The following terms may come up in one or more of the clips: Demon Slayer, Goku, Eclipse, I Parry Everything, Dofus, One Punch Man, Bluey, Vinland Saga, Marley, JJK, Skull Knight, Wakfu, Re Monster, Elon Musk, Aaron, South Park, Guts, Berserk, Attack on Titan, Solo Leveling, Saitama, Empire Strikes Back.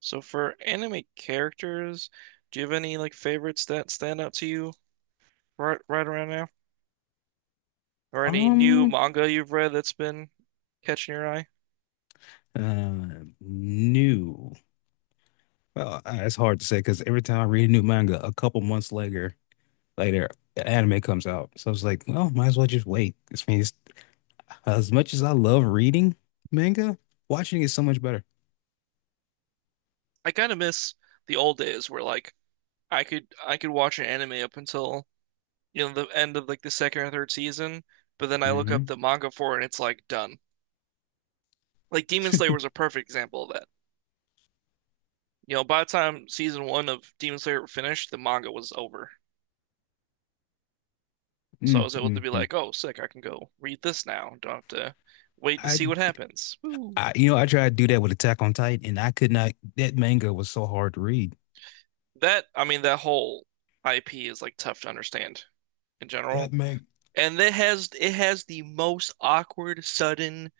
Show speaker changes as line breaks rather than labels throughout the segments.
So for anime characters, do you have any like favorites that stand out to you right around now? Or any new
Um,
manga you've read that's been catching your eye?
uh, New. Well, it's hard to say because every time I read a new manga, a couple months later, the anime comes out. So I was like, well, might as well just wait. This means as much as I love reading manga, watching is so much better.
I kind of miss the old days where like I could watch an anime up until you know the end of like the second or third season, but then I look up
Hmm.
the manga for it and it's like done. Like Demon Slayer was a perfect example of that. You know, by the time season one of Demon Slayer finished, the manga was over. So I
Mm.
was able to be
Mm-hmm.
like, oh, sick, I can go read this now. Don't have to wait to
I,
see what happens. Woo.
I I tried to do that with Attack on Titan, and I could not. That manga was so hard to read.
That, I mean, that whole IP is like tough to understand in
That
general.
manga,
And it has the most awkward sudden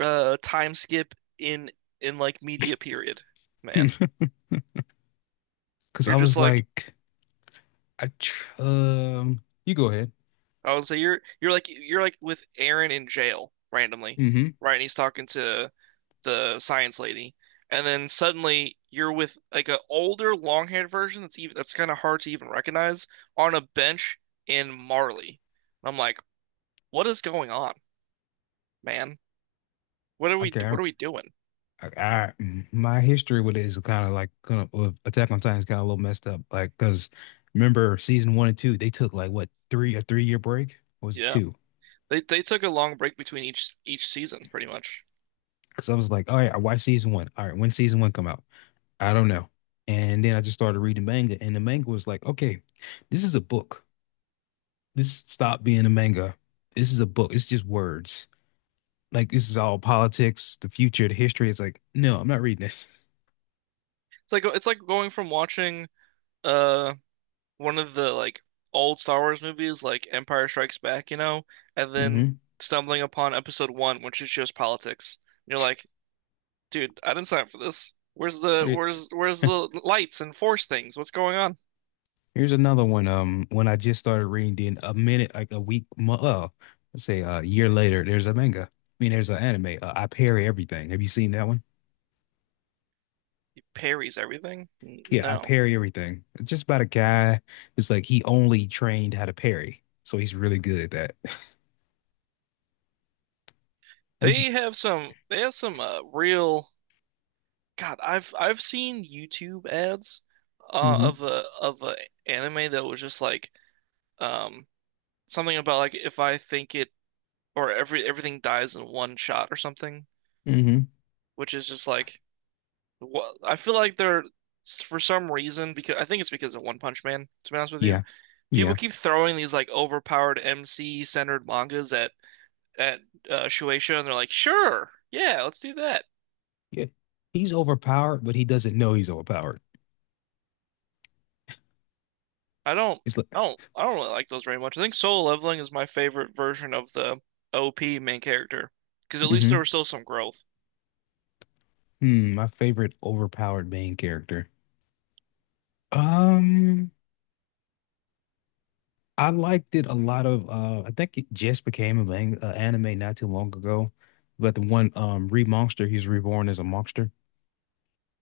time skip in in like media period, man.
because I
You're just
was
like
like, I, tr you go ahead.
I would say you're like with Aaron in jail randomly,
Mm-hmm.
right? And he's talking to the science lady, and then suddenly you're with like an older, long-haired version that's even that's kind of hard to even recognize on a bench in Marley. I'm like, what is going on, man? What are we
Okay, I,
what are we doing?
I, I my history with it is kind of like with Attack on Titan is kind of a little messed up. Like, cause remember season one and two, they took like what, three, a 3 year break? Or was it
Yeah,
two?
they took a long break between each season, pretty much.
Cause I was like, all right, I watched season one. All right, when season one come out, I don't know. And then I just started reading manga, and the manga was like, okay, this is a book. This stop being a manga. This is a book. It's just words. Like this is all politics, the future, the history. It's like, no, I'm not reading this.
It's like going from watching uh one of the like old Star Wars movies, like Empire Strikes Back, you know, and then
Hmm.
stumbling upon episode one, which is just politics. And you're like, dude, I didn't sign up for this. Where's the
Okay.
where's the lights and force things? What's going on?
Here's another one. When I just started reading, then a minute, like a week, let's say a year later, there's a manga. I mean, there's an anime. I Parry Everything. Have you seen that one?
He parries everything?
Yeah, I
No.
Parry Everything. It's just about a guy. It's like he only trained how to parry, so he's really good at that.
They have some real God, I've seen YouTube ads
Mm-hmm.
of a anime that was just like um something about like if I think it or everything dies in one shot or something,
Mm-hmm.
which is just like what I feel like they're for some reason because I think it's because of One Punch Man, to be honest with you.
Yeah.
People
Yeah.
keep throwing these like overpowered MC centered mangas at Shueisha, and they're like, sure, yeah, let's do that.
Yeah. He's overpowered, but he doesn't know he's overpowered.
I don't,
It's like,
I don't really like those very much. I think Solo Leveling is my favorite version of the OP main character because at least there was
mm-hmm.
still some growth.
Hmm, my favorite overpowered main character. Um. I liked it a lot of I think it just became a lang anime not too long ago. But the one Re Monster, he's reborn as a monster.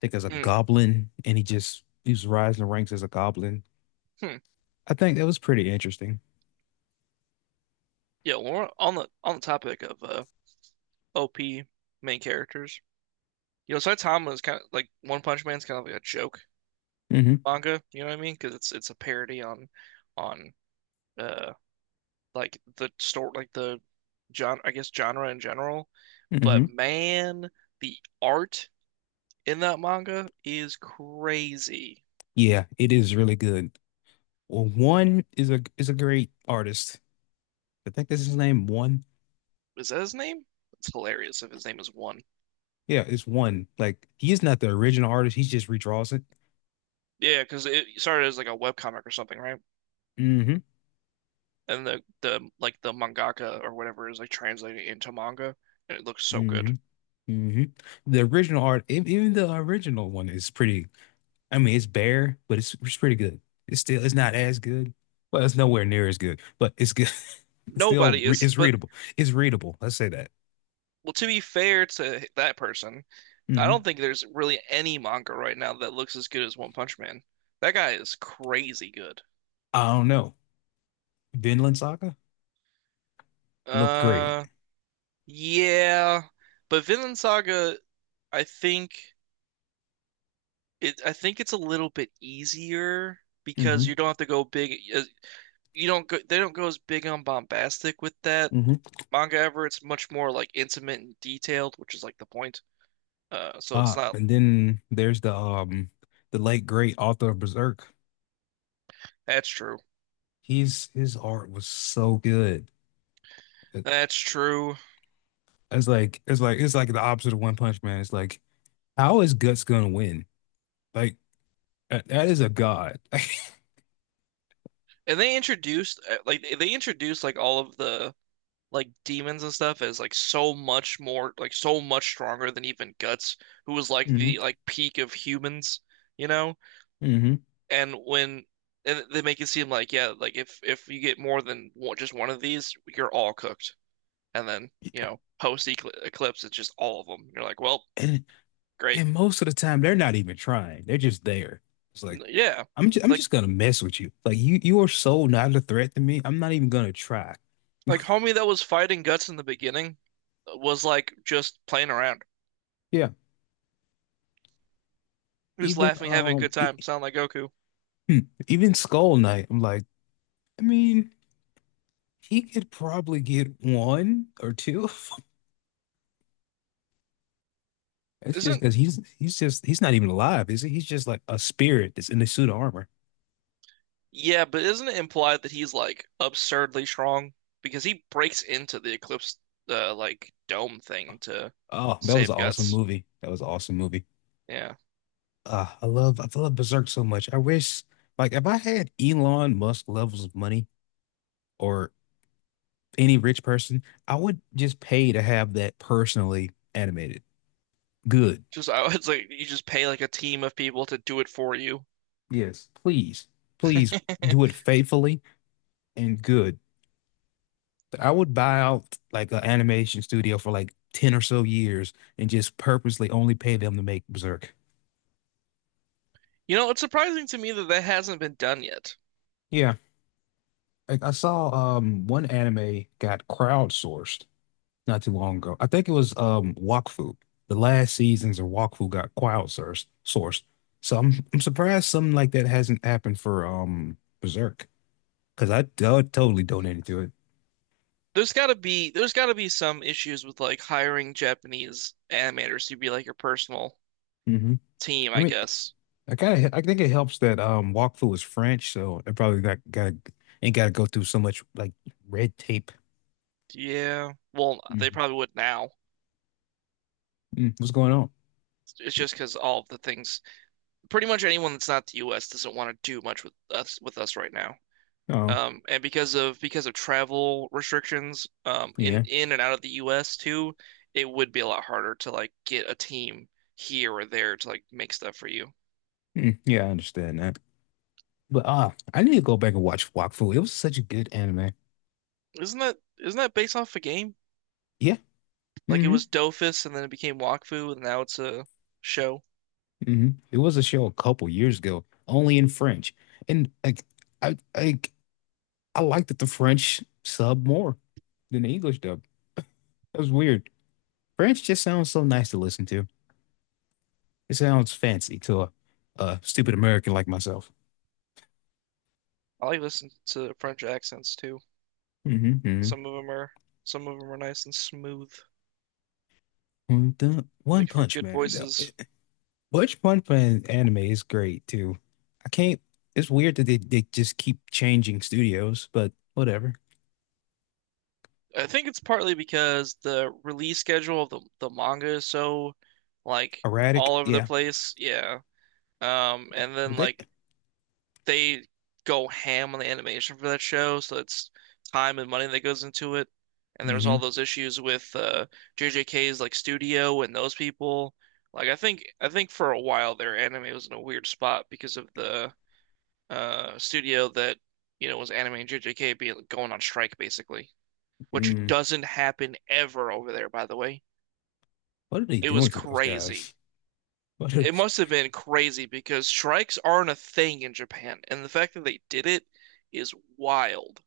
I think as a
Mm,
goblin and he's rising the ranks as a goblin.
hmm.
I think that was pretty interesting.
Yeah, well, on the topic of OP main characters, you know, Saitama is kind of like One Punch Man's kind of like a joke
Hmm.
manga. You know what I mean? Because it's a parody on on uh like the story, like the genre, I guess genre in general. But
Hmm.
man, the art in that manga is crazy.
Yeah, it is really good. Well, One is a great artist. I think that's his name, One.
Is that his name? It's hilarious if his name is one.
Yeah, it's One. Like he is not the original artist, he just redraws it.
Yeah, because it started as like a webcomic or something, right?
Hmm.
And the like the mangaka or whatever is like translating into manga, and it looks so good.
Hmm. Hmm. The original art, even the original one is pretty, I mean, it's bare, but it's pretty good. It's still, it's not as good. Well, it's nowhere near as good, but it's good. It's still
Nobody is,
it's
but
readable. It's readable. Let's say that.
well, to be fair to that person, I
Mm-hmm.
don't think there's really any manga right now that looks as good as One Punch Man. That guy is crazy good.
I don't know. Vinland Saga looked great.
Uh, yeah, but Vinland Saga, I think it. I think it's a little bit easier because
Mm-hmm.
you don't have to go big. You don't go. They don't go as big on bombastic with that
Mm-hmm.
manga ever. It's much more like intimate and detailed, which is like the point. So it's not.
And then there's the the late great author of Berserk.
That's true.
He's His art was so good. It-
That's true.
It's like it's like the opposite of One Punch Man. It's like how is Guts gonna win? Like that, that is a god.
And they introduced like they introduced like all of the like demons and stuff is like so much more like so much stronger than even Guts, who was like the
Mm-hmm.
like peak of humans, you know? And when and they make it seem like yeah, like if you get more than one, just one of these, you're all cooked. And then, you
Mm-hmm.
know, post eclipse it's just all of them. You're like, "Well, great."
And most of the time, they're not even trying. They're just there. It's like,
Yeah.
I'm
Like
just gonna mess with you. Like you are so not a threat to me. I'm not even gonna try.
like homie that was fighting Guts in the beginning was like just playing around.
Yeah.
He was
Even
laughing, having a good time, sound like Goku.
hmm, even Skull Knight. I'm like, I mean, he could probably get one or two. It's just
Isn't
because he's not even alive, is he? He's just like a spirit that's in a suit of armor.
yeah, but isn't it implied that he's like absurdly strong? Because he breaks into the Eclipse like dome thing to
Oh, that was
save
an awesome
Guts.
movie. That was an awesome movie.
Yeah.
I love Berserk so much. I wish, like, if I had Elon Musk levels of money, or any rich person, I would just pay to have that personally animated. Good.
Just I it's like you just pay like a team of people to do it for you.
Yes. Please, please do it faithfully and good. I would buy out like an animation studio for like 10 or so years and just purposely only pay them to make Berserk.
You know, it's surprising to me that that hasn't been done yet.
Yeah. Like I saw one anime got crowdsourced not too long ago. I think it was Wakfu. The last seasons of Wakfu got crowd source sourced. So I'm surprised something like that hasn't happened for Berserk because I totally donated to it.
There's gotta be some issues with like hiring Japanese animators to be like your personal
Hmm.
team,
I
I
mean,
guess.
I kind of I think it helps that Wakfu is French, so it probably got ain't got to go through so much like red tape.
Yeah. Well, they
Mhm.
probably would now.
Mm, what's going on?
It's just because all of the things pretty much anyone that's not the US doesn't want to do much with us right now.
Oh,
And because of travel restrictions, in
yeah.
and out of the US too, it would be a lot harder to like get a team here or there to like make stuff for you.
Mm, yeah, I understand that. But ah, I need to go back and watch Wakfu. It was such a good anime.
Isn't that based off a game?
Yeah.
Like it
Hmm.
was Dofus and then it became Wakfu and now it's a show.
Hmm. It was a show a couple years ago, only in French. And like, I like I liked that the French sub more than the English dub. That was weird. French just sounds so nice to listen to. It sounds fancy to a stupid American like myself.
I like listening to French accents too.
Mm-hmm.
Some of them are some of them are nice and smooth,
The One
make for
Punch
good
Man, though.
voices.
Which Punch Man anime is great too. I can't. It's weird that they just keep changing studios, but whatever.
I think it's partly because the release schedule of the manga is so like
Erratic,
all over the
yeah.
place. Yeah. And then
But they.
like they go ham on the animation for that show, so it's time and money that goes into it. And there's
Mm-hmm.
all those issues with JJK's like studio and those people. Like I think for a while their anime was in a weird spot because of the studio that, you know, was animating JJK being going on strike basically, which doesn't happen ever over there, by the way.
What are they
It was
doing to those guys?
crazy.
What are
It
they?
must have been crazy because strikes aren't a thing in Japan, and the fact that they did it is wild.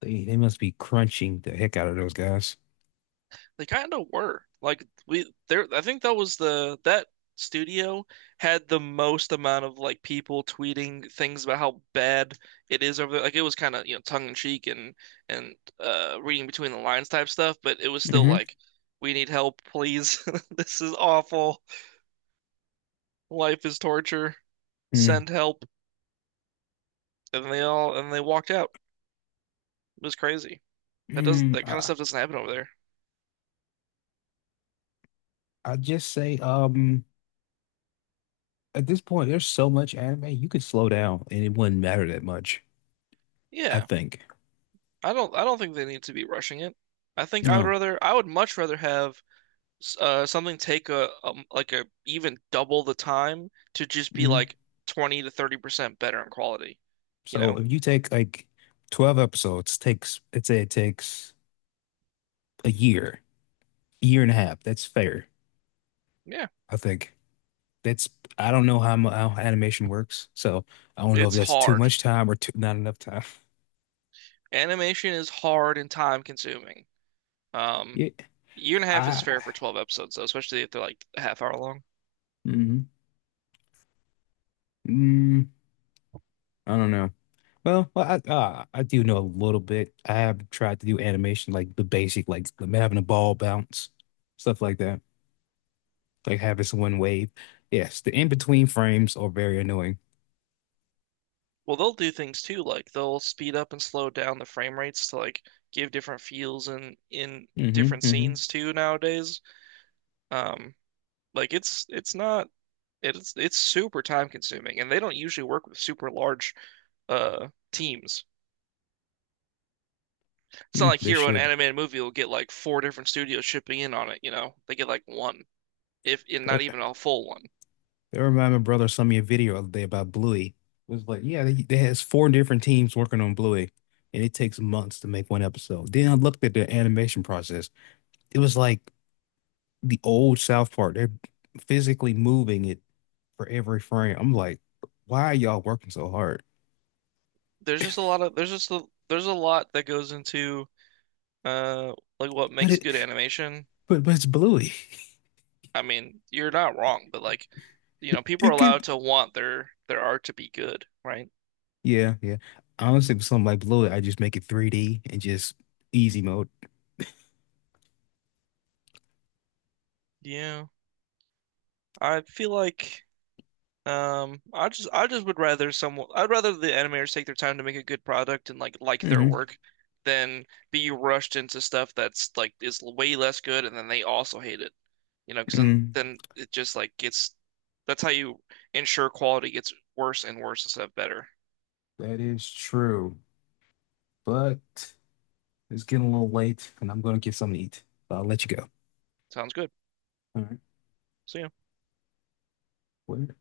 They must be crunching the heck out of those guys.
They kind of were. Like we there I think that was the that studio had the most amount of like people tweeting things about how bad it is over there. Like it was kind of, you know, tongue in cheek and reading between the lines type stuff, but it was still
Hmm.
like we need help, please. This is awful. Life is torture,
Mm.
send help, and they all and they walked out. It was crazy. That does
Mm.
that kind of stuff doesn't happen over there.
I just say, at this point, there's so much anime, you could slow down and it wouldn't matter that much, I
Yeah,
think.
I don't think they need to be rushing it. I would
No.
rather I would much rather have something take a, like a even double the time to just be
Hmm.
like 20 to 30% better in quality, you
So
know?
if you take like 12 episodes, takes, let's say it takes a year, year and a half. That's fair,
Yeah,
I think. That's, I don't know how animation works, so I don't know if
it's
that's too
hard.
much time or not enough time.
Animation is hard and time consuming. Um,
Yeah.
Year and a half is
I
fair for 12 episodes though, especially if they're like a half hour long.
hmm Mm, I don't know. Well, I do know a little bit. I have tried to do animation, like the basic, like having a ball bounce, stuff like that, like having someone wave. Yes, the in-between frames are very annoying.
Well, they'll do things too, like they'll speed up and slow down the frame rates to like give different feels in
Hmm.
different
Hmm.
scenes too nowadays. Um, like it's not it's it's super time consuming, and they don't usually work with super large teams. It's not
Mm,
like
they
here when an
should.
animated movie will get like four different studios shipping in on it, you know. They get like one, if and
Uh,
not even a full one.
That reminded, my brother sent me a video the other day about Bluey. It was like, yeah, they has 4 different teams working on Bluey, and it takes months to make one episode. Then I looked at the animation process. It was like the old South Park. They're physically moving it for every frame. I'm like, why are y'all working so hard?
There's just a lot of there's just a, There's a lot that goes into uh like what
But
makes
it,
good animation.
but but it's Bluey.
I mean, you're not wrong, but like, you know, people are
It
allowed
could,
to want their art to be good, right?
yeah, yeah. Honestly, for something like Bluey, I just make it 3D and just easy mode.
Yeah. I feel like I just would rather someone I'd rather the animators take their time to make a good product and like their
Hmm.
work than be rushed into stuff that's like is way less good and then they also hate it. You know, 'cause
Mm,
then it just like gets that's how you ensure quality gets worse and worse instead of better.
that is true. But it's getting a little late, and I'm gonna get something to eat. I'll let you go.
Sounds good.
All right.
See ya.
Where